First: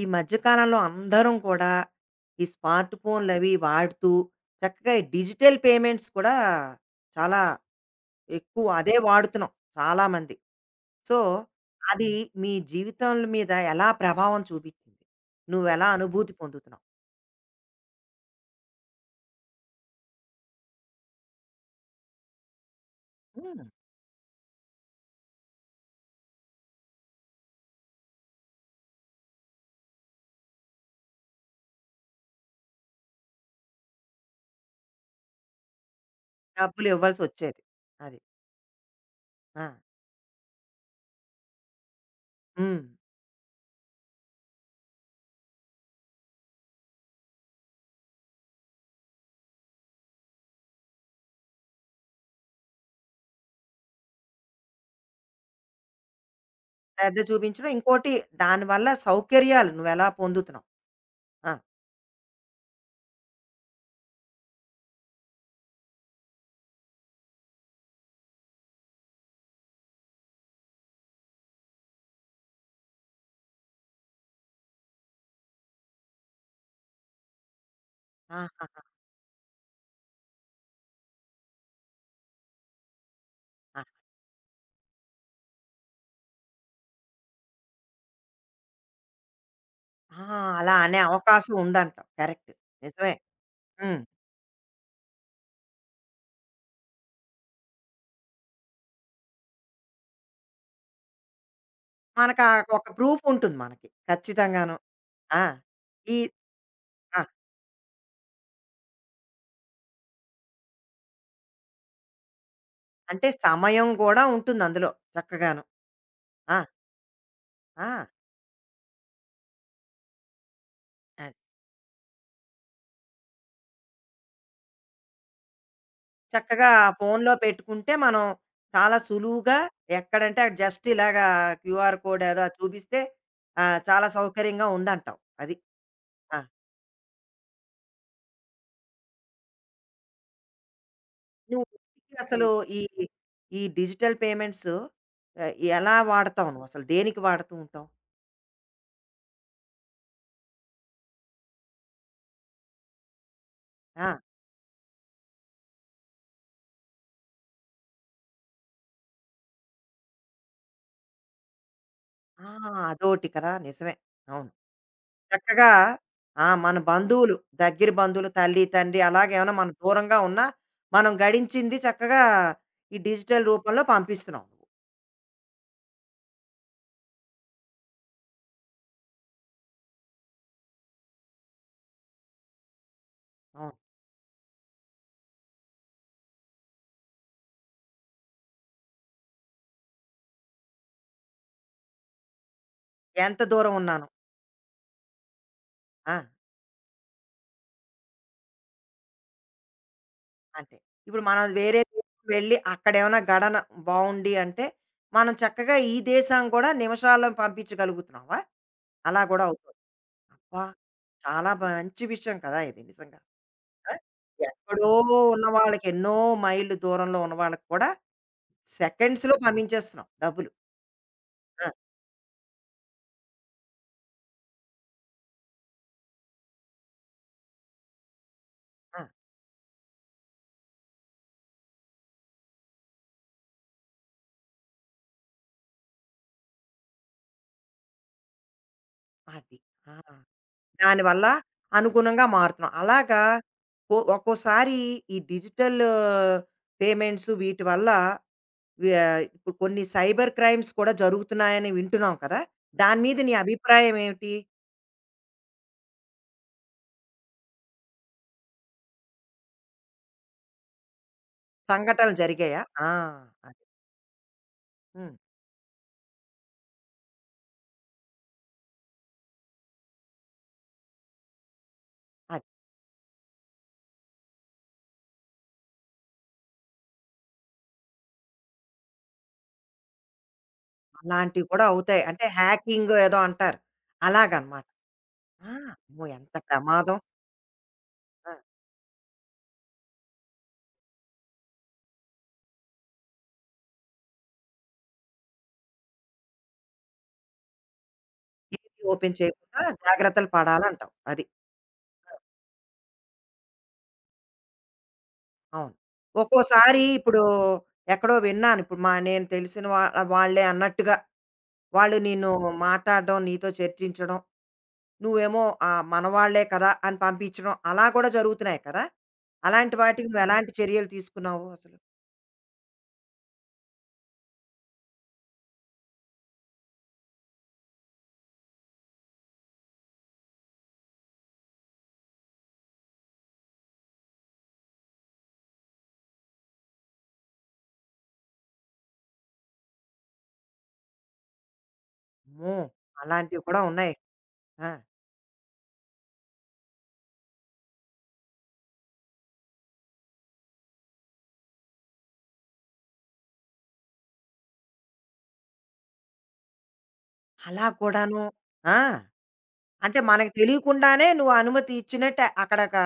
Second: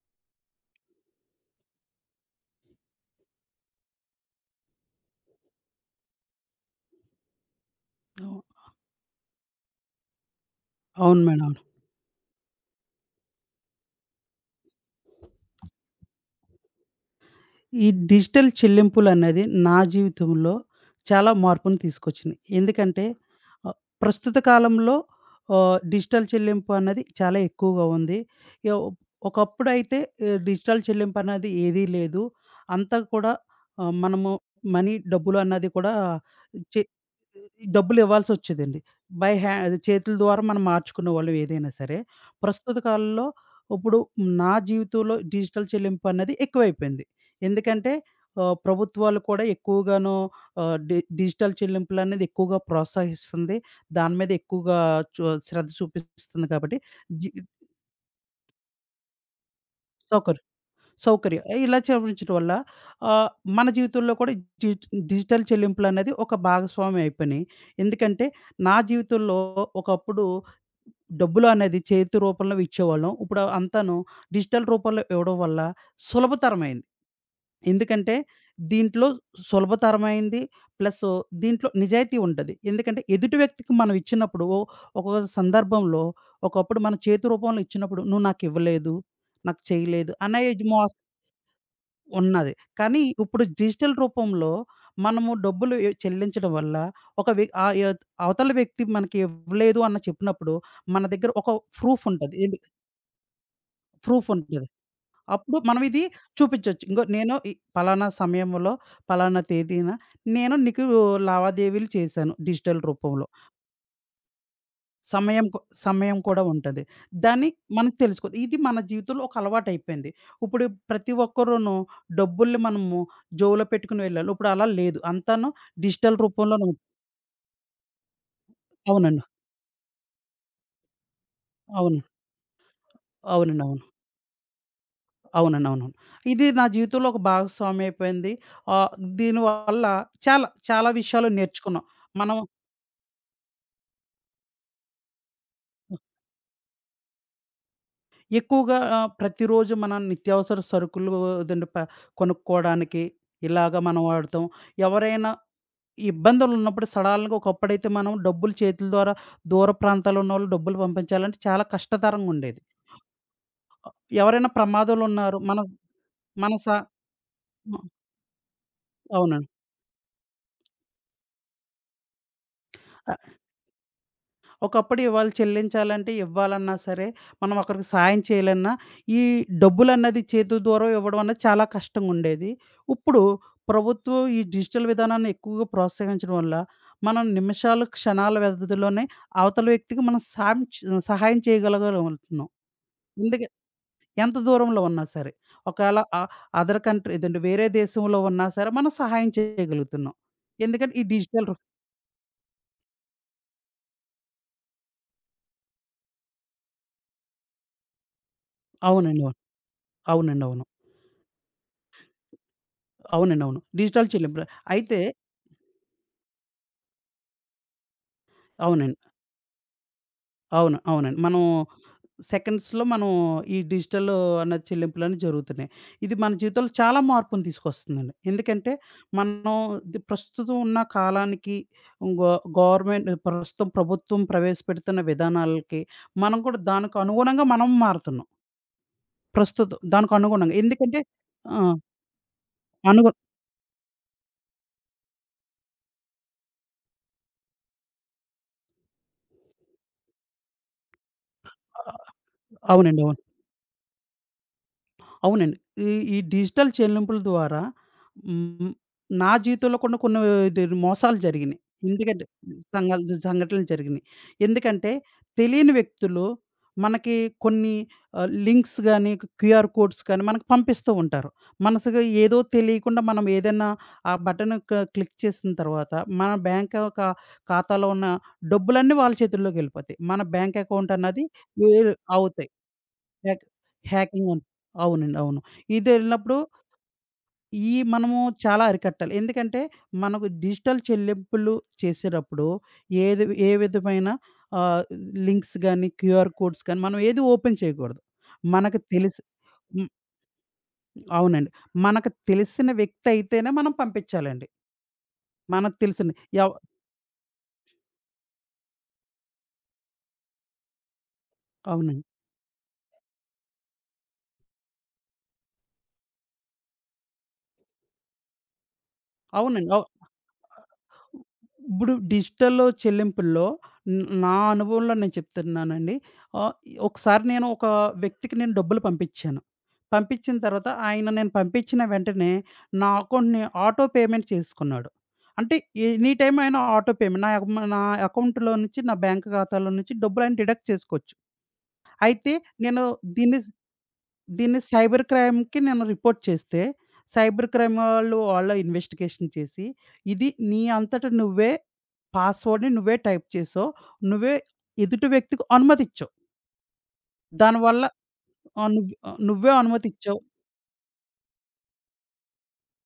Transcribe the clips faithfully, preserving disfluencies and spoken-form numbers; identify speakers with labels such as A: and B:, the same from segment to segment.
A: ఈ మధ్య కాలంలో అందరం కూడా ఈ స్మార్ట్ ఫోన్లు అవి వాడుతూ చక్కగా ఈ డిజిటల్ పేమెంట్స్ కూడా చాలా
B: అవు
A: ఎక్కువ అదే వాడుతున్నాం చాలా మంది. సో,
B: అవును మేడం. అవును.
A: అది మీ జీవితాల మీద ఎలా ప్రభావం చూపించింది? నువ్వెలా అనుభూతి పొందుతున్నావు?
B: ఈ డిజిటల్ చెల్లింపులనేది నా జీవితంలో చాలా మార్పుని తీసుకొచ్చింది. ఎందుకంటే
A: హ్మ్.
B: ఆహ్, ప్రస్తుత కాలంలో ఆహ్, డిజిటల్ చెల్లింపు అన్నది చాలా ఎక్కువగా ఉంది. యో ఒకప్పుడైతే ఆహ్, డిజిటల్ చెల్లింపనేది ఏదీ లేదు. అంతా కూడా ఆహ్, మనము మనీ, డబ్బులు అన్నది కూడా చె
A: డబ్బులు ఇవ్వాల్సొచ్చేది.
B: డబ్బులు
A: అది.
B: ఇవ్వాల్సి వచ్చేదండి. బై హ్యా
A: ఆ!
B: అది చేతుల ద్వారా మనం మార్చుకునేవాళ్ళం ఏదైనా సరే. ప్రస్తుత
A: హ్మ్.
B: కాలంలో ఇప్పుడు నా జీవితంలో డిజిటల్ చెల్లింపు అన్నది ఎక్కువైపోయింది. ఎందుకంటే ఆహ్, ప్రభుత్వాలు కూడా ఎక్కువగాను ఆహ్, డి డిజిటల్ చెల్లింపులనేది ఎక్కువగా ప్రోత్సహిస్తుంది. దాని మీద ఎక్కువగా చొ శ్రద్ధ చూపిస్తుంది కాబట్టి
A: శ్రద్ధ
B: జి
A: చూపించడం. ఇంకోటి దానివల్ల సౌకర్యాలు నువ్వెలా
B: ఒక
A: పొందుతున్నావు?
B: సౌకర్యం.
A: ఆ!
B: ఏ ఇలా చూపించడం వల్ల ఆహ్, మన జీవితంలో కూడా డి డిజిటల్ చెల్లింపులనేది ఒక భాగస్వామ్యం అయిపోయినాయి. ఎందుకంటే నా జీవితంలో ఒకప్పుడు డబ్బులు అనేది చేతి రూపంలో ఇచ్చేవాళ్ళం. ఇప్పుడు అంతాను డిజిటల్ రూపంలో ఇవ్వడం వల్ల సులభతరమైంది. ఎందుకంటే
A: ఆహాహాహా!
B: దీంట్లో సులభతరమైంది. ప్లస్ దీంట్లో నిజాయితీ ఉంటది. ఎందుకంటే ఎదుటి వ్యక్తికి మనం ఇచ్చినప్పుడు ఒక్కొక్క సందర్భంలో ఒకప్పుడు మన చేతి రూపంలో ఇచ్చినప్పుడు "నువ్వు నాకివ్వలేదు. నాకు చేయలేదు"
A: ఆ!
B: అనే యజ్
A: అలా
B: మోస్
A: అనే అవకాశం ఉందంటావు. కరెక్ట్.
B: ఉన్నది. కానీ
A: నిజమే.
B: ఇప్పుడు డిజిటల్
A: హ్మ్.
B: రూపంలో మనము డబ్బులు ఎ చెల్లించడం వల్ల ఒక వ్య ఆ యత్ అవతల వ్యక్తి మనకి ఇవ్వలేదు అని చెప్పినప్పుడు మన దగ్గర ఒక ప్రూఫ్ ఉంటది.
A: మనకా
B: ఏంటి
A: ఒక ప్రూఫ్ ఉంటుంది మనకి.
B: ప్రూఫ్ ఉంటది.
A: ఖచ్చితంగాను. ఆ!
B: అప్పుడు మనం ఇది
A: ఈ
B: చూపించొచ్చు. ఇంగో
A: ఆ!
B: నేను ఈ పలానా సమయంలో, పలానా తేదీన నేను నీకు లావాదేవీలు చేశాను డిజిటల్ రూపంలో.
A: అంటే సమయం గూడా ఉంటుంది అందులో
B: సమయం కు
A: చక్కగాను.
B: సమయం కూడా
A: ఆ!
B: ఉంటది. దాన్ని మనం
A: ఆ!
B: తెలుసుకో ఇది మన జీవితంలో ఒక అలవాటయిపోయింది. ఇప్పుడు ప్రతి
A: అది.
B: ఒక్కరూను డబ్బుల్ని మనము జోబులో పెట్టుకుని వెళ్ళాలి. ఇప్పుడు అలా లేదు. అంతాను డిజిటల్
A: చక్కగా
B: రూపంలోను
A: ఆ ఫోన్‌లో పెట్టుకుంటే మనం చాలా
B: అవునండి.
A: సులువుగా ఎక్కడంటే అక్కడ జస్ట్ ఇలాగా క్యూఆర్
B: అవును.
A: కోడ్ ఏదో అది చూపిస్తే
B: అవునండి.
A: ఆహ్,
B: అవును.
A: చాలా సౌకర్యంగా ఉందంటావు. అది.
B: అవునండి. అవునవును.
A: ఆ!
B: ఇది నా జీవితంలో ఒక భాగస్వామ్యం అయిపోయింది. ఆహ్, దీనివల్ల చాలా, చాలా విషయాలు
A: నువ్వు
B: నేర్చుకున్నాం.
A: ఇంటికి
B: మనం
A: అసలు ఈ, ఈ డిజిటల్ పేమెంట్స్ ఆహ్, ఎలా వాడతావు నువ్వసలు? దేనికి వాడుతూ ఉంటావు?
B: ఎక్కువగా ఆహ్, ప్రతిరోజు మన నిత్యావసర సరుకులు అదండి ప కొనుక్కోవడానికి ఇలాగ మనం
A: ఆ!
B: వాడతాం. ఎవరైనా ఇబ్బందులున్నప్పుడు సడన్‌గా ఒకప్పుడైతే మనం డబ్బులు చేతుల ద్వారా దూర ప్రాంతాల్లో ఉన్నోళ్ళు డబ్బులు పంపించాలంటే చాలా కష్టతరంగా
A: ఆ!
B: ఉండేది.
A: అదోటి కదా! నిజమే.
B: ఎవరైనా
A: అవును.
B: ప్రమాదాలున్నారు మన
A: చక్కగా ఆ!
B: మన స
A: మన బంధువులు,
B: హ్మ్.
A: దగ్గర బంధువులు, తల్లి, తండ్రి
B: అవునండి.
A: అలాగేమైనా మనం దూరంగా ఉన్నా, మనం గడించింది చక్కగా ఈ
B: ఆహ్,
A: డిజిటల్ రూపంలో పంపిస్తున్నావు నువ్వు.
B: ఒకప్పుడు ఇవాళ చెల్లించాలంటే ఇవ్వాలన్నా సరే, మనం ఒకరికి సాయం చేయాలన్నా, ఈ డబ్బులన్నది చేతుల ద్వారా ఇవ్వడం అన్నది చాలా కష్టంగుండేది. ఇప్పుడు
A: అవును.
B: ప్రభుత్వం ఈ డిజిటల్ విధానాన్ని ఎక్కువగా ప్రోత్సహించడం వల్ల, మనం నిమిషాలు, క్షణాల వ్యవధిలోనే అవతల వ్యక్తికి మనం సాయం చ్ సహాయం చేయగలగలుగుతున్నాం.
A: ఎంత
B: ఇందుకే
A: దూరం ఉన్నాను.
B: ఎంత దూరంలో ఉన్నా సరే. ఒకేళ
A: ఆ!
B: అ అదర్ కంట్రీ ఇదండి వేరే దేశంలో ఉన్నా సరే మనం సహాయం చేయగలుగుతున్నాం.
A: అంతే.
B: ఎందుకంటే ఈ
A: ఇప్పుడు మనం
B: డిజిటల్ రు
A: వేరే దేశం వెళ్ళి అక్కడేమైనా గడన బావుండి అంటే, మనం చక్కగా ఈ దేశం కూడా నిమిషాల్లో పంపించగలుగుతున్నావా? అలా
B: అవునండి. అవును.
A: కూడా అవుతుంది.
B: అవునండి.
A: అబ్బా!
B: అవును.
A: చాలా మంచి విషయం కదా ఇది నిజంగా.
B: అవునండి. అవును.
A: ఆ!
B: డిజిటల్ చెల్లింపులు.
A: ఎక్కడో
B: అయితే
A: ఉన్న వాళ్ళకి ఎన్నో మైళ్ళు దూరంలో ఉన్న వాళ్ళకి కూడా
B: అవునండి.
A: సెకండ్స్‌లో పంపించేస్తున్నాం డబ్బులు.
B: అవును. అవునండి. మనం
A: ఆ!
B: సెకండ్స్‌లో మనం ఈ డిజిటల్ అన్న చెల్లింపులనేవి జరుగుతున్నాయి. ఇది మన జీవితంలో చాలా మార్పుని తీసుకొస్తుందండి. ఎందుకంటే
A: ఆ!
B: మనం ది ప్రస్తుతం ఉన్న కాలానికి గో గవర్నమెంట్ ప్రస్తుతం ప్రభుత్వం ప్రవేశపెడుతున్న విధానాలకి మనం కూడా దానికి అనుగుణంగా మనం మారుతున్నాం.
A: అది.
B: ప్రస్తుతం
A: ఆ!
B: దానికి అనుగుణంగా. ఎందుకంటే
A: దానివల్ల
B: ఆ!
A: అనుగుణంగా మారుతున్నాం.
B: అనుగు
A: అలాగా ఒ ఒక్కోసారి ఈ డిజిటల్ పేమెంట్స్ వీటి వల్ల వ్యా ఇప్పుడు కొన్ని సైబర్ క్రైమ్స్ కూడా జరుగుతున్నాయని వింటున్నాం కదా! దాని
B: అవునండి. అవును.
A: మీద నీ అభిప్రాయం ఏమిటి?
B: అవునండి. ఈ ఈ డిజిటల్ చెల్లింపుల ద్వారా హ్మ్. నా జీవితంలో కొన్ని కొన్ని ఇది మోసాలు జరిగినియి.
A: సంఘటనలు
B: ఎందుకంటే
A: జరిగాయా? ఆ!
B: సంఘాల్
A: అది.
B: సంఘటనలు జరిగినియి. ఎందుకంటే
A: హ్మ్.
B: తెలియని వ్యక్తులు మనకి కొన్ని ఆహ్, లింక్స్ గాని, క్యూఆర్ కోడ్స్ కానీ మనకు పంపిస్తూ ఉంటారు. మనసుగా ఏదో
A: అది.
B: తెలియకుండా మనం ఏదైనా ఆ బటన్ క క్లిక్ చేసిన తర్వాత మన బ్యాంక్ ఖా ఖాతాలో ఉన్న డబ్బులన్నీ వాళ్ళ చేతుల్లోకెళ్ళిపోతాయి. మన బ్యాంక్ అకౌంట్ అన్నది
A: అలాంటివి కూడా
B: వేరు
A: అవుతాయి. అంటే
B: అవుతాయి.
A: హ్యాకింగ్ ఏదో
B: హ్యాక్
A: అంటారు.
B: హ్యాకింగ్ అన్
A: అలాగనమాట.
B: అవునండి. అవును.
A: ఆ! అమ్మో! ఎంత
B: ఇదెళ్ళినప్పుడు
A: ప్రమాదం.
B: ఈ మనము
A: ఆ!
B: చాలా అరికట్టాలి. ఎందుకంటే, మనకు డిజిటల్ చెల్లింపులు చేసేటప్పుడు ఏది ఏ విధమైన ఆహ్, లింక్స్ గాని, క్యూఆర్ కోడ్స్ కానీ మనం ఏది ఓపెన్ చేయకూడదు.
A: ఏది
B: మనకు
A: ఓపెన్
B: తెలిసి
A: చేయకుండా
B: హ్మ్.
A: జాగ్రత్తలు పడాలంటావు. అది.
B: అవునండి. మనకు తెలిసిన వ్యక్తి అయితేనే మనం పంపించాలండి.
A: అవును.
B: మనకు తెలిసిన ఎవ్
A: ఒక్కోసారి ఇప్పుడు ఎక్కడో విన్నాను. ఇప్పుడు మా నేను తెలిసిన వా వాళ్ళే అన్నట్టుగా వాళ్ళు
B: అవునండి.
A: నిన్ను మాట్లాడడం, నీతో చర్చించడం, నువ్వేమో ఆహ్, మనవాళ్ళే కదా! అని పంపించడం అలా కూడా జరుగుతున్నాయి కదా!
B: అవునండి.
A: అలాంటి
B: అవు
A: వాటికి నువ్వు ఎలాంటి చర్యలు తీసుకున్నావు అసలు?
B: ఇప్పుడు డిజిటల్‌లో చెల్లింపుల్లో న్ నా అనుభవంలో నేను చెప్తున్నానండి. ఆహ్, ఒకసారి నేను ఒక వ్యక్తికి నేను డబ్బులు పంపించాను. పంపించిన తర్వాత ఆయన నేను పంపించిన వెంటనే నా అకౌంట్‌ని ఆటో పేమెంట్ చేసుకున్నాడు. అంటే ఎనీ టైమ్ ఆయన ఆటో పేమెంట్ నా అకౌ నా అకౌంట్‌లో నుంచి నా బ్యాంక్ ఖాతాలో నుంచి డబ్బులు ఆయన డిడక్ట్ చేసుకోవచ్చు. అయితే
A: అమ్మో!
B: నేను దీన్ని
A: అలాంటివి కూడా ఉన్నాయి.
B: దీన్ని
A: ఆ!
B: సైబర్ క్రైమ్‌కి నేను రిపోర్ట్ చేస్తే, సైబర్ క్రైమ్ వాళ్ళు, వాళ్ళు ఇన్వెస్టిగేషన్ చేసి, ఇది నీ అంతట నువ్వే పాస్వర్డ్‌ని నువ్వే టైప్ చేసావు. నువ్వే ఎదుటి వ్యక్తికి అనుమతిచ్చావు.
A: అలా
B: దానివల్ల
A: కూడాను.
B: ఆహ్,
A: ఆ!
B: నువ్వు ఆహ్, నువ్వే
A: అంటే
B: అనుమతిచ్చావు
A: మనకు తెలియకుండానే నువ్వు అనుమతి ఇచ్చినట్టే అక్కడక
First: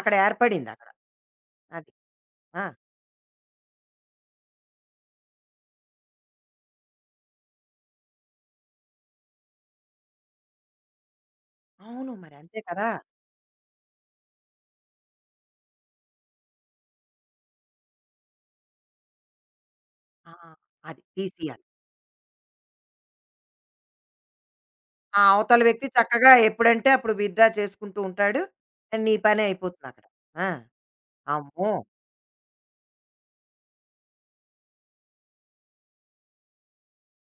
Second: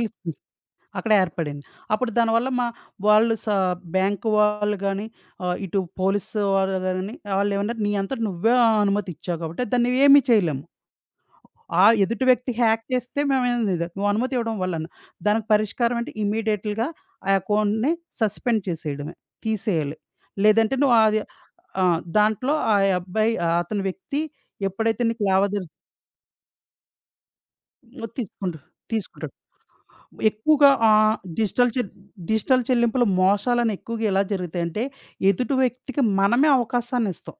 A: అక్కడ ఏర్పడిందక్కడ.
B: అక్కడ ఏర్పడింది.
A: అది.
B: అప్పుడు దానివల్ల
A: ఆ!
B: మా వాళ్ళు స బ్యాంక్ వాళ్ళు గాని, ఆహ్, ఇటు పోలీసు వాళ్ళు గాని, వాళ్ళేమన్నారు నీ అంతట నువ్వే అనుమతిచ్చావు కాబట్టి దాన్ని ఏమి చేయలేము. ఆ
A: అవును.
B: ఎదుటి
A: మరి
B: వ్యక్తి
A: అంతే
B: హ్యాక్
A: కదా!
B: చేస్తే మేమేమి ఇది నువ్వు అనుమతి ఇవ్వడం వల్లన. దానికి పరిష్కారం అంటే ఇమ్మీడియేట్‌గా ఆ అకౌంట్‌ని సస్పెండ్ చేసేయడమే. తీసేయాలి.
A: ఆ!
B: లేదంటే నువ్వు
A: అది.
B: అది
A: తీసియాలి.
B: ఆ! దాంట్లో ఆ అబ్బాయి ఆహ్, అతని వ్యక్తి ఎప్పుడైతే
A: ఆ
B: నీకు
A: అవతల
B: లావాదేవీ
A: వ్యక్తి చక్కగా ఎప్పుడంటే అప్పుడు విత్‌డ్రా చేసుకుంటూ ఉంటాడు.
B: తీసుకుంటా
A: నీ
B: తీసుకుంటాడు.
A: పనే అయిపోతుందక్కడ. ఆ!
B: ఎక్కువగా ఆహ్,
A: అమ్మో!
B: డిజిటల్ చె డిజిటల్ చెల్లింపులు మోసాలని ఎక్కువగా ఎలా జరుగుతాయంటే, ఎదుటి వ్యక్తికి మనమే అవకాశాన్నిస్తాం.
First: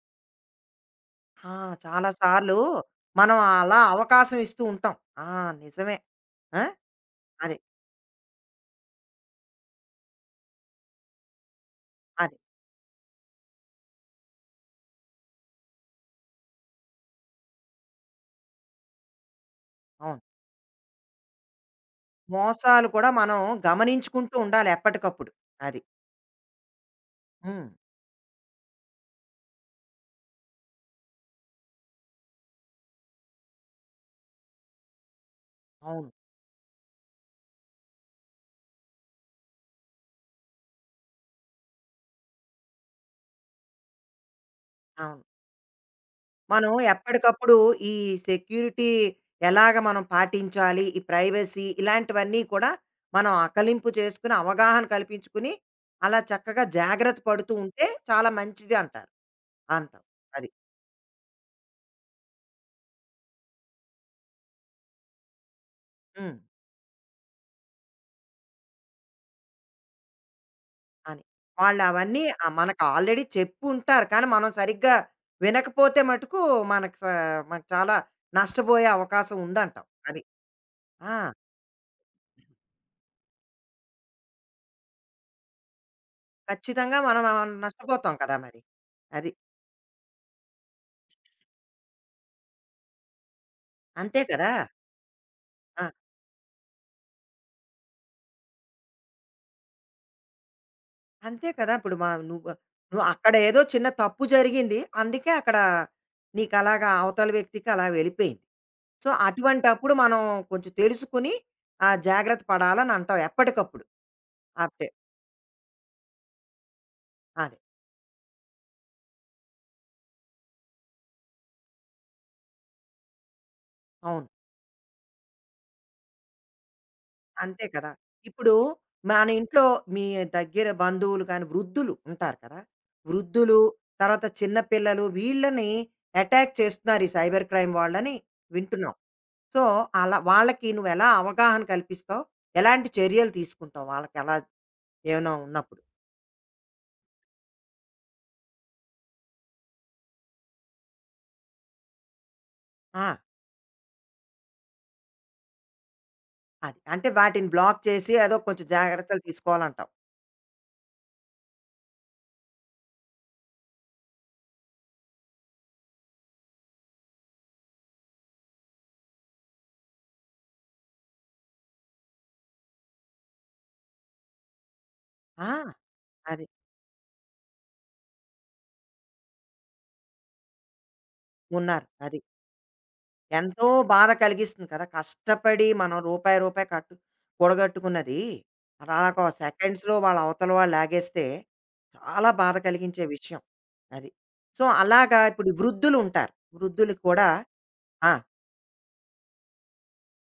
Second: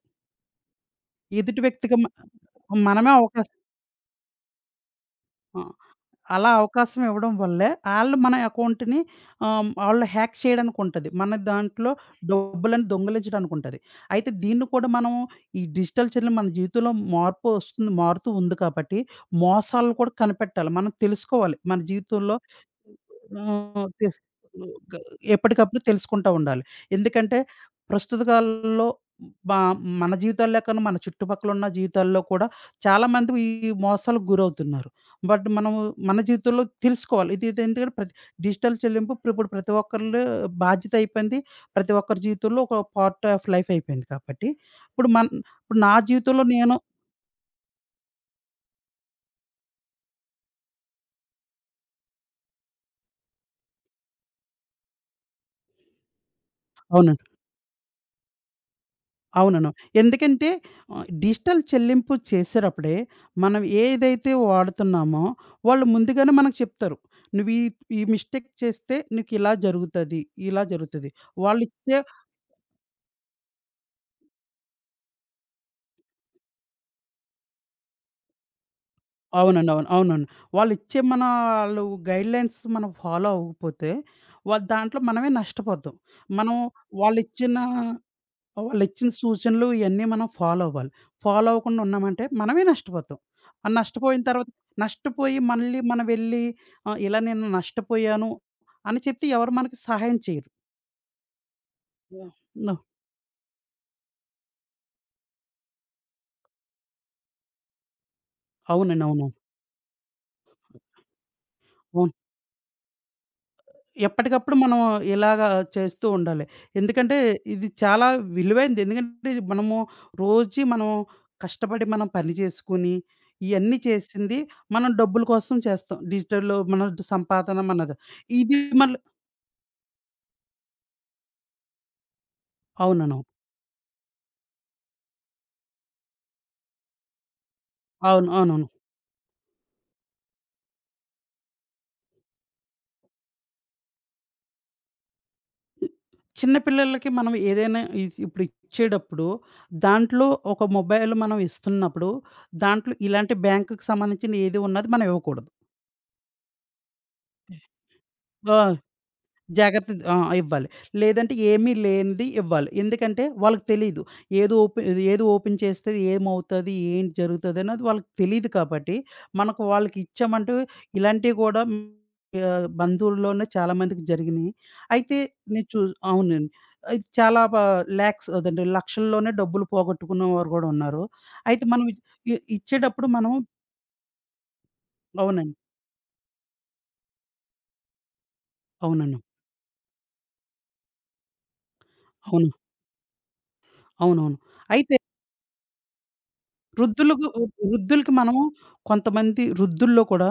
A: ఆ!
B: ఎదుటి వ్యక్తికి మ
A: చాలా సార్లు
B: మనమే
A: మనం
B: అవకాశం
A: అలా అవకాశం ఇస్తూ ఉంటాం. ఆ!
B: ఆ!
A: నిజమే.
B: అలా
A: ఆ!
B: అవకాశం ఇవ్వడం
A: అదే.
B: వల్లే ఆళ్ళు మన అకౌంట్‌ని ఆహ్, ఆళ్ళు హ్యాక్ చేయడానికుంటది. మన దాంట్లో
A: అదే.
B: డబ్బులను దొంగిలించడానికుంటది. అయితే దీన్ని కూడా మనం ఈ డిజిటల్ చెల్లింపు మన జీవితంలో మార్పు వస్తుంది మారుతూ ఉంది కాబట్టి, మోసాలను కూడా
A: అవును.
B: కనిపెట్టాలి. మనం తెలుసుకోవాలి. మన జీవితంలో
A: మోసాలు కూడా మనం
B: ఆహ్, తెస్
A: గమనించుకుంటూ ఉండాలి
B: గ
A: ఎప్పటికప్పుడు.
B: ఎప్పటికప్పుడు
A: అది.
B: తెలుసుకుంటా ఉండాలి. ఎందుకంటే
A: హ్మ్.
B: ప్రస్తుత కాలంలో బా మన జీవితాల్లో కన్నా మన చుట్టుపక్కల ఉన్న జీవితాల్లో కూడా చాలామంది ఈ మోసాలకు గురవుతున్నారు. బట్ మనము
A: అవును.
B: మన జీవితంలో తెలుసుకోవాలి. ఇది ఇది ఎందుకంటే ప్రతి డిజిటల్ చెల్లింపు ఇప్పుడు ఇప్పుడు ప్రతి ఒక్కళ్ళు బాధ్యత అయిపోయింది. ప్రతి ఒక్కరి జీవితంలో ఒక పార్ట్ ఆఫ్ లైఫ్ అయిపోయింది కాబట్టి, ఇప్పుడు
A: అవును.
B: మన్ ఇప్పుడు నా జీవితంలో
A: మనం
B: నేను
A: ఎప్పటికప్పుడు ఈ సెక్యూరిటీ ఎలాగ మనం పాటించాలి, ఈ ప్రైవసీ ఇలాంటివన్నీ కూడా మనం ఆకలింపు చేసుకుని, అవగాహన కల్పించుకుని, అలా చక్కగా జాగ్రత్త
B: అవునండి.
A: పడుతూ ఉంటే చాలా మంచిది అంటారు.
B: అవునను.
A: అంటావు. అది.
B: ఎందుకంటే ఆహ్, డిజిటల్ చెల్లింపు చేసేటప్పుడే మనం ఏదైతే వాడుతున్నామో వాళ్ళు ముందుగానే
A: హ్మ్.
B: మనకు చెప్తారు. నువ్వు ఈ ఈ మిస్టేక్ చేస్తే నీకిలా జరుగుతది. ఇలా జరుగుతది.
A: అని.
B: వాళ్ళిచ్చే
A: వాళ్ళవన్నీ ఆహ్, మనకు ఆల్రెడీ చెప్పుంటారు. కానీ మనం సరిగ్గా వినకపోతే మటుకు మనకు స మనకు చాలా నష్టపోయే అవకాశం
B: అవునండి. అవును.
A: ఉందంటావు. అది.
B: అవునండి. వాళ్ళిచ్చే
A: ఆ!
B: మన ఆళ్ళు గైడ్‌లైన్స్ మనం ఫాలో అవ్వకపోతే, వాళ్ళు దాంట్లో మనమే నష్టపోతాం. మనం
A: ఖచ్చితంగా మనం ఆహ్,
B: వాళ్ళిచ్చిన
A: నష్టపోతాం కదా మరి.
B: వాళ్ళిచ్చిన
A: అది.
B: సూచనలు ఇయన్నీ మనం ఫాలో అవ్వాలి. ఫాలో అవ్వకుండా ఉన్నామంటే మనమే నష్టపోతాం. ఆ
A: అంతే
B: నష్టపోయిన తర్వాత
A: కదా!
B: నష్టపోయి మళ్ళీ మనం వెళ్ళి ఆహ్, ఇలా నేను నష్టపోయాను అని చెప్తే ఎవరు మనకి సహాయం చేయరు.
A: అంతే కదా! ఇప్పుడు మా నువ్వు
B: యాహ్!
A: నువ్వు అక్కడ ఏదో చిన్న తప్పు జరిగింది. అందుకే అక్కడ నీకలాగా అవతల వ్యక్తికి అలా వెళ్ళిపోయింది.
B: అవునండి.
A: సో,
B: అవును.
A: అటువంటప్పుడు మనం కొంచెం తెలుసుకొని ఆ!
B: అవును.
A: జాగ్రత్త పడాలని అంటావు ఎప్పటికప్పుడు.
B: ఎప్పటికప్పుడు మనం
A: అప్డే
B: ఇలాగా చేస్తూ ఉండాలి. ఎందుకంటే
A: అదే.
B: ఇది చాలా విలువైనది. ఎందుకంటే ఇది మనము రోజు మనం కష్టపడి మనం పని చేసుకొని, ఇయన్నీ
A: అవును.
B: చేసింది మనం డబ్బుల కోసం చేస్తాం. డిజిటల్‌లో మన సంపాదన
A: అంతే కదా!
B: మనది.
A: ఇప్పుడు
B: ఇది మళ్ళీ
A: మన ఇంట్లో మీ దగ్గర బంధువులు కానీ, వృద్ధులు ఉంటారు కదా!
B: అవునవును.
A: వృద్ధులు, తర్వాత చిన్న పిల్లలు వీళ్ళని అటాక్ చేస్తున్నారు ఈ సైబర్ క్రైమ్ వాళ్ళని
B: అవును. అవునవును.
A: వింటున్నాం. సో, అలా వాళ్ళకి నువ్వెలా అవగాహన కల్పిస్తావు? ఎలాంటి చర్యలు తీసుకుంటావు వాళ్ళకి అలా ఏమైనా ఉన్నప్పుడు?
B: చిన్న పిల్లలకి మనం ఏదైనా ఇ ఇప్పుడు ఇచ్చేటప్పుడు దాంట్లో ఒక మొబైల్ మనం ఇస్తున్నప్పుడు దాంట్లో
A: ఆ!
B: ఇలాంటి బ్యాంకుకి సంబంధించిన ఏది ఉన్నది మనం ఇవ్వకూడదు.
A: అది. అంటే వాటిని బ్లాక్ చేసి ఏదో
B: ఆ!
A: కొంచెం జాగ్రత్తలు తీసుకోవాలంటావు.
B: జాగ్రత్త ఆ! ఇవ్వాలి. లేదంటే ఏమీ లేనిది ఇవ్వాలి. ఎందుకంటే వాళ్ళకి తెలీదు. ఏది ఓపె ఏది ఓపెన్ చేస్తే ఏమవుతది? ఏంటి జరుగుతది? అన్నది వాళ్ళకి తెలీదు కాబట్టి, మనకు వాళ్ళకి ఇచ్చామంటే ఇలాంటివి కూడా ఆహ్, బంధువుల్లోనే చాలామందికి జరిగినియి. అయితే
A: ఆ!
B: నేను చూ
A: అది.
B: అవునండి. అయితే చాలా బా లాక్స్ అదండి లక్షల్లోనే డబ్బులు పోగొట్టుకున్నవారు కూడా ఉన్నారు. అయితే మనం
A: ఉన్నారు. అది.
B: ఇ ఇచ్చేటప్పుడు మనం
A: ఎంతో బాధ కలిగిస్తుంది కదా!
B: అవునండి.
A: కష్టపడి మనం రూపాయి, రూపాయి కట్టు కూడగట్టుకున్నది
B: అవునండి.
A: అలాగ సెకండ్స్‌లో వాళ్ళ అవతల వాళ్ళు లాగేస్తే చాలా
B: అవును.
A: బాధ కలిగించే విషయం. అది.
B: అవునవును.
A: సో,
B: అయితే
A: అలాగా ఇప్పుడు వృద్ధులుంటారు. వృద్ధులకు
B: వృద్ధులకు
A: కూడా ఆ!
B: వృద్ధులకి మనము కొంతమంది వృద్ధుల్లో కూడా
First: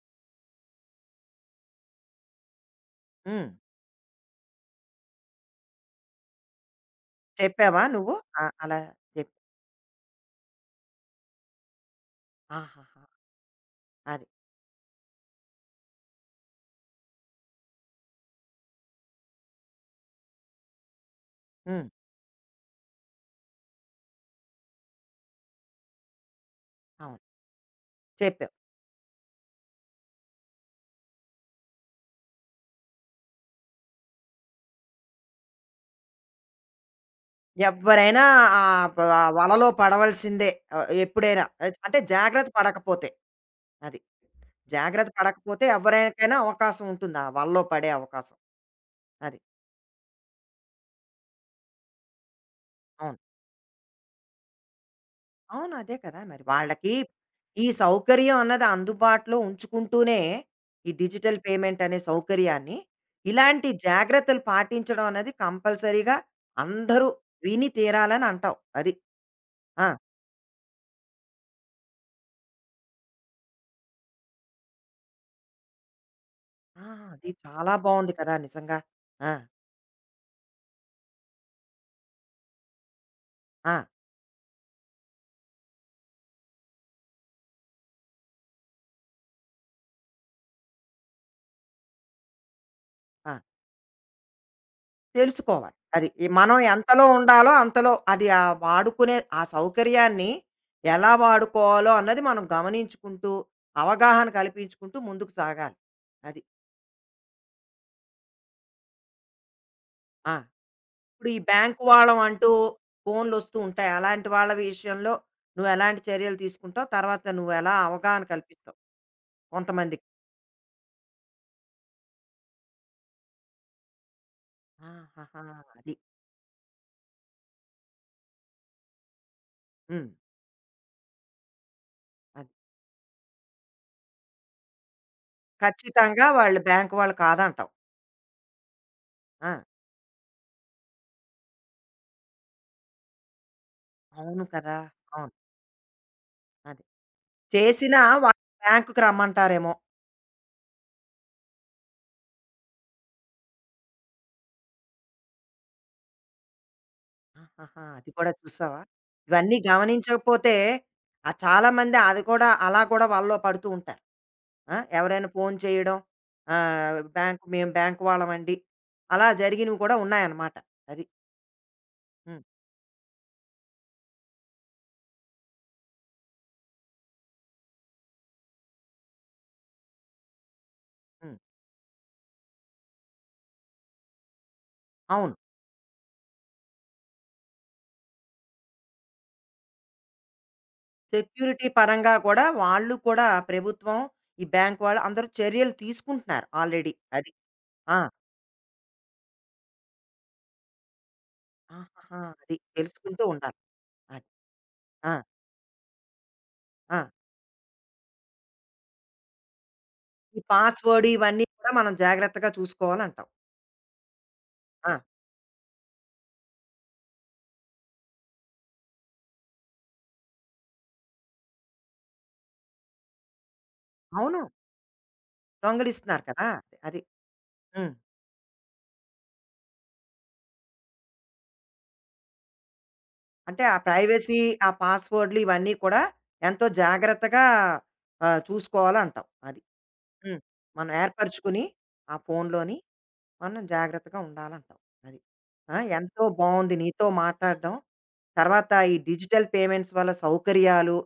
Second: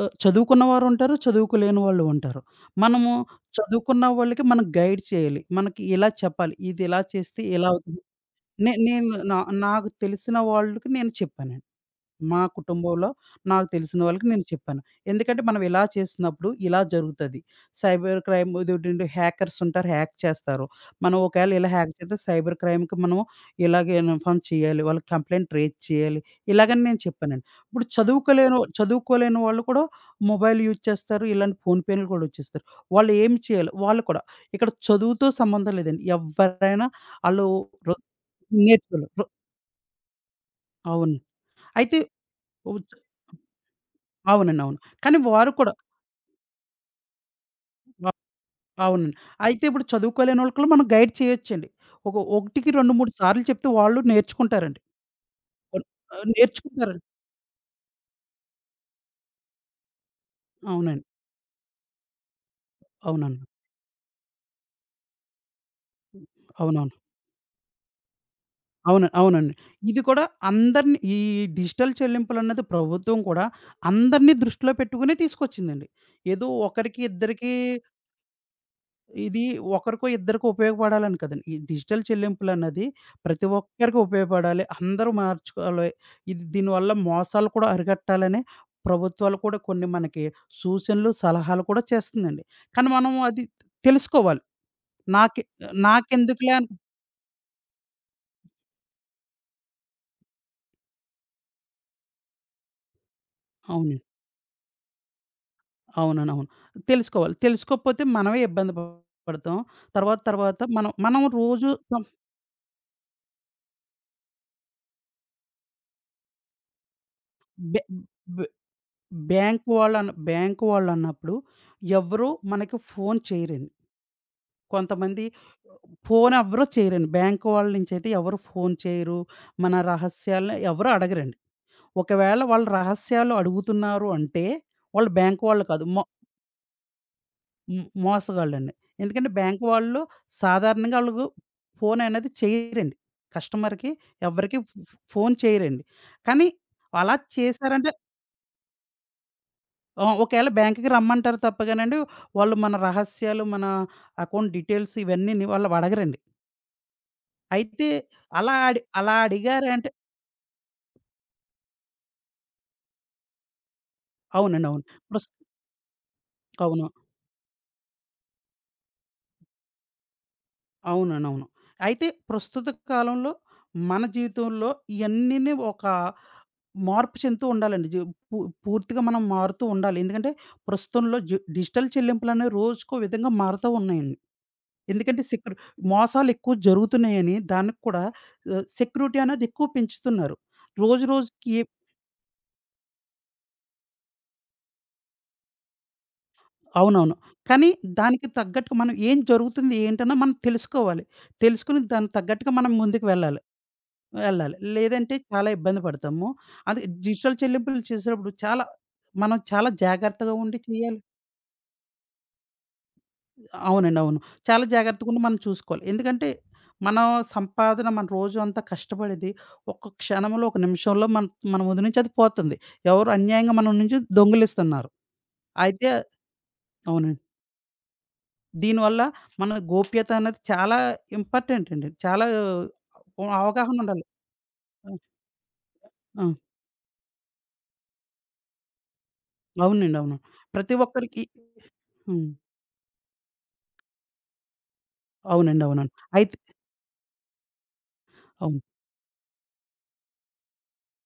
B: ఆహ్, చదువుకున్న వారుంటారు, చదువుకోలేని వాళ్ళు ఉంటారు. మనము
A: హ్మ్.
B: చదువుకున్న వాళ్ళకి మనం గైడ్ చేయాలి. మనకి ఇలా చెప్పాలి. ఇది ఇలా చేస్తే ఇలా
A: చెప్పావా
B: అవుతుంది.
A: నువ్వు? ఆ!
B: నే
A: అలా
B: నేను
A: చెప్
B: నా నాకు తెలిసిన వాళ్ళకి నేను చెప్పానండి. మా
A: ఆహాహా!
B: కుటుంబంలో నాకు తెలిసిన
A: అది.
B: వాళ్ళకి నేను చెప్పాను. ఎందుకంటే మనం ఇలా చేసినప్పుడు ఇలా జరుగుతది. సైబర్ క్రైమ్ ఇదేంటంటే హ్యాకర్స్ ఉంటారు. హ్యాక్ చేస్తారు. మనం ఒకవేళ ఇలా
A: హ్మ్.
B: హ్యాక్ చేస్తే సైబర్ క్రైమ్‌కి మనం ఇలాగే ఇన్ఫార్మ్ చేయాలి. వాళ్ళకి కంప్లెయింట్ రేజ్ చేయాలి. ఇలాగని నేను
A: అవును.
B: చెప్పానండి. ఇప్పుడు
A: చెప్పావు.
B: చదువుకోలేని చదువుకోలేని వాళ్ళు కూడా మొబైల్ యూజ్ చేస్తారు. ఇలాంటి ఫోన్ పేలు కూడా వచ్చేస్తారు. వాళ్ళు ఏం చేయాలి? వాళ్ళు కూడా ఇక్కడ చదువుతో సంబంధం లేదండి. ఎవ్వరైనా ఆళ్ళు రో
A: ఎవ్వరైనా ఆహ్, బ
B: నేర్చుకోవాలి. రో
A: వలలో పడవలసిందే. ఆహ్,
B: అవును.
A: ఎప్పుడైనా. అద్ అంటే
B: అయితే
A: జాగ్రత్త పడకపోతే. అది.
B: అవునండి. అవును.
A: జాగ్రత్త
B: కానీ వారు
A: పడకపోతే
B: కూడా
A: ఎవ్వరికైనా అవకాశం ఉంటుంది. ఆ వలలో పడే
B: వ
A: అవకాశం.
B: అవునండి.
A: అది.
B: అయితే ఇప్పుడు చదువుకోలేనోళ్ళకి కూడా మనం గైడ్ చేయొచ్చండి. ఒక ఒకటికి రెండు, మూడు
A: అవును.
B: సార్లు చెప్తే వాళ్ళు నేర్చుకుంటారండి.
A: అవును.
B: కొన్
A: అదే కదా!
B: ఆహ్,
A: మరి వాళ్ళకి
B: నేర్చుకుంటారండి.
A: ఈ సౌకర్యం అన్నది అందుబాటులో ఉంచుకుంటూనే, ఈ
B: అవునండి.
A: డిజిటల్ పేమెంట్ అనే సౌకర్యాన్ని,
B: అవునండి.
A: ఇలాంటి జాగ్రత్తలు పాటించడం అనేది కంపల్సరీగా
B: అవునవును.
A: అందరూ విని తీరాలని అంటావు. అది.
B: అవును. అవునండి.
A: ఆ!
B: ఇది కూడా అందరిని ఈ డిజిటల్ చెల్లింపులన్నది ప్రభుత్వం కూడా అందరిని దృష్టిలో పెట్టుకునే తీసుకొచ్చిందండి. ఏదో
A: ఆ!
B: ఒకరికి,
A: అది
B: ఇద్దరికీ
A: చాలా బావుంది కదా! నిజంగా. ఆ!
B: ఇది ఒకరికో ఇద్దరికో ఉపయోగపడాలని కదండి. ఈ డిజిటల్ చెల్లింపులన్నది ప్రతి
A: ఆ!
B: ఒక్కరికి ఉపయోగపడాలి. అందరూ మార్చుకోవాలి. ఇది దీనివల్ల మోసాలు కూడా అరికట్టాలని ప్రభుత్వాలు కూడా కొన్ని మనకి సూచనలు, సలహాలు కూడా చేస్తుందండి. కానీ మనం
A: ఆ!
B: అది తెలుసుకోవాలి. నాకే
A: తెలుసుకోవాలి. అది ఈ
B: నాకెందుకులే
A: మనం
B: అని
A: ఎంతలో ఉండాలో అంతలో అది ఆహ్, వాడుకునే ఆ సౌకర్యాన్ని ఎలా వాడుకోవాలో అన్నది మనం గమనించుకుంటూ,
B: అవును.
A: అవగాహన కల్పించుకుంటూ ముందుకు సాగాలి.
B: అవునండి.
A: అది.
B: అవును. తెలుసుకోవాలి. తెలుసుకోకపోతే మనమే ఇబ్బంది ప- పడతాం. తర్వాత
A: ఆ!
B: తర్వాత మనం మనం
A: ఇప్పుడు ఈ
B: రోజు
A: బ్యాంకు
B: సం
A: వాళ్ళం అంటూ ఫోన్‌లొస్తూ ఉంటాయి. అలాంటి వాళ్ళ విషయంలో నువ్వెలాంటి చర్యలు తీసుకుంటావు? తర్వాత నువ్వెలా
B: బె
A: అవగాహన
B: బె
A: కల్పిస్తావు
B: బ్యాంక్
A: కొంతమందికి?
B: వాళ్ళన బ్యాంక్ వాళ్ళన్నప్పుడు ఎవరు మనకి ఫోన్ చేయరండి. కొంతమంది
A: ఆహాహా! అది.
B: ఫోన్ ఎవ్వరు చేయరండి. బ్యాంక్ వాళ్ళ నుంచి అయితే ఎవరు ఫోన్ చేయరు. మన
A: హ్మ్.
B: రహస్యాలను ఎవరు అడగరండి. ఒకవేళ
A: అది.
B: వాళ్ళ రహస్యాలు అడుగుతున్నారు అంటే వాళ్ళు బ్యాంక్ వాళ్ళు కాదు. మో
A: ఖచ్చితంగా వాళ్ళు బ్యాంకు వాళ్ళు కాదంటావు.
B: హ్మ్. మోసగాళ్ళండి. ఎందుకంటే
A: ఆ!
B: బ్యాంక్ వాళ్ళు సాధారణంగా ఆళ్ళకు ఫోన్ అనేది చేయరండి. కస్టమర్‌కి
A: అవును
B: ఎవ్వరికీ
A: కదా!
B: ఫ్ ఫ్
A: అవును.
B: ఫోన్ చేయరండి. కానీ
A: అదే.
B: అలా చేశారంటే
A: చేసినా వాళ్ళు బ్యాంకుకి రమ్మంటారేమో.
B: ఆ! ఒకేళ బ్యాంక్‌కి రమ్మంటారు తప్పగానండి, వాళ్ళు మన రహస్యాలు, మన అకౌంట్ డీటెయిల్స్ ఇవన్నీని వాళ్ళు అడగరండి.
A: ఆహాహా!
B: అయితే
A: అది కూడా
B: అలా
A: చూసావా?
B: అడి అలా
A: ఇవన్నీ
B: అడిగారంటే
A: గమనించకపోతే ఆహ్, చాలామంది అది కూడా అలా కూడా వలలో పడుతూ ఉంటారు.
B: అవునండి.
A: ఆ!
B: అవును. ప్రస్
A: ఎవరైనా ఫోను చేయడం
B: అవును.
A: ఆహ్, బ్యాంక్ మేము బ్యాంక్ వాళ్ళమండి. అలా జరిగినవి కూడా ఉన్నాయన్నమాట. అది.
B: అవునండి. అవును. అయితే
A: హ్మ్.
B: ప్రస్తుత కాలంలో మన జీవితంలో ఇయన్నీని ఒక మార్పు చెందుతూ ఉండాలండి. జీ పూ పూర్తిగా మనం మారుతూ ఉండాలి. ఎందుకంటే ప్రస్తుతంలో జి
A: హ్మ్.
B: డిజిటల్ చెల్లింపులనేవి రోజుకో విధంగా మారుతూ ఉన్నాయండి. ఎందుకంటే
A: అవును.
B: సెక్యూ మోసాలెక్కువ జరుగుతున్నాయని దానికి కూడా ఆహ్, సెక్యూరిటీ అనేది ఎక్కువ పెంచుతున్నారు. రోజు రోజుకి
A: సెక్యూరిటీ
B: ఏ-
A: పరంగా కూడా వాళ్ళు కూడా ప్రభుత్వం, ఈ బ్యాంక్ వాళ్ళు అందరూ చర్యలు తీసుకుంటున్నారు ఆల్రెడీ.
B: అవునవును.
A: అది.
B: కానీ
A: ఆ!
B: దానికి తగ్గట్టుగా మనం ఏం జరుగుతుంది ఏంటన్నా మనం తెలుసుకోవాలి. తెలుసుకొని దానికి
A: ఆహాహా!
B: తగ్గట్టుగా
A: అది
B: మనం ముందుకు
A: తెలుసుకుంటూ
B: వెళ్ళాలి.
A: ఉండాలి. అది.
B: వెళ్ళాలి.
A: ఆ!
B: లేదంటే చాలా ఇబ్బంది పడతాము. అది
A: ఆ!
B: డిజిటల్ చెల్లింపులు చేసేటప్పుడు చాలా మనం చాలా జాగ్రత్తగా
A: ఈ
B: ఉండి చేయాలి.
A: పాస్‌వర్డ్ ఇవన్నీ కూడా మనం జాగ్రత్తగా చూసుకోవాలంటావు.
B: అవునండి. అవును. చాలా
A: ఆ!
B: జాగ్రత్తగుండి మనం చూసుకోవాలి. ఎందుకంటే, మన సంపాదన మన రోజంతా కష్టపడేది ఒక్క క్షణంలో, ఒక నిమిషంలో మన మన ముందు నుంచి అది పోతుంది. ఎవరు అన్యాయంగా మన నుంచి
A: అవును.
B: దొంగిలిస్తున్నారు. అయితే
A: దొంగిలిస్తున్నారు కదా! అది.
B: అవునండి.
A: హ్మ్.
B: దీనివల్ల మన గోప్యత అనేది చాలా ఇంపార్టెంట్ అండి. చాలా ఆ,
A: అంటే ఆ
B: అవగాహన ఉండాలి.
A: ప్రైవసీ, ఆ
B: ఆ!
A: పాస్‌వర్డ్‌లు ఇవన్నీ కూడా
B: ఆ!
A: ఎంతో జాగ్రత్తగా ఆహ్, చూసుకోవాలంటావు. అది.
B: అవునండి. అవును.
A: హ్మ్.
B: ప్రతి
A: మనం
B: ఒక్కరికి
A: ఏర్పరుచుకుని ఆ
B: హ్మ్.
A: ఫోన్‌లోని మనం జాగ్రత్తగా ఉండాలంటావు. అది.
B: అవునండి.
A: ఆ!
B: అవునండి.
A: ఎంతో
B: అయితే
A: బావుంది నీతో మాట్లాడడం.
B: అవును.
A: తర్వాత ఈ డిజిటల్ పేమెంట్స్ వల్ల సౌకర్యాలు,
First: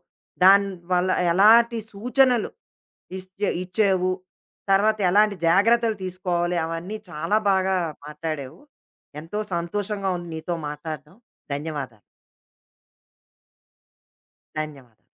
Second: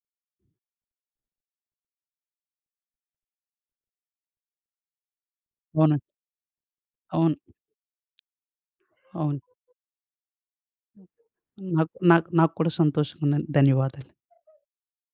A: దాని వల్ల ఎలాంటి సూచనలు ఇస్చే ఇచ్చావు. తర్వాత ఎలాంటి జాగ్రత్తలు
B: అవునండి.
A: తీసుకోవాలి, అవన్నీ
B: అవును.
A: చాలా బాగా మాట్లాడావు. ఎంతో
B: అవును.
A: సంతోషంగా ఉంది నీతో మాట్లాడడం.
B: నాకు
A: ధన్యవాదాలు.
B: నాకు నాకు కూడా సంతోషంగా ఉందండి. ధన్యవాదాలు.
A: ధన్యవాదాలు.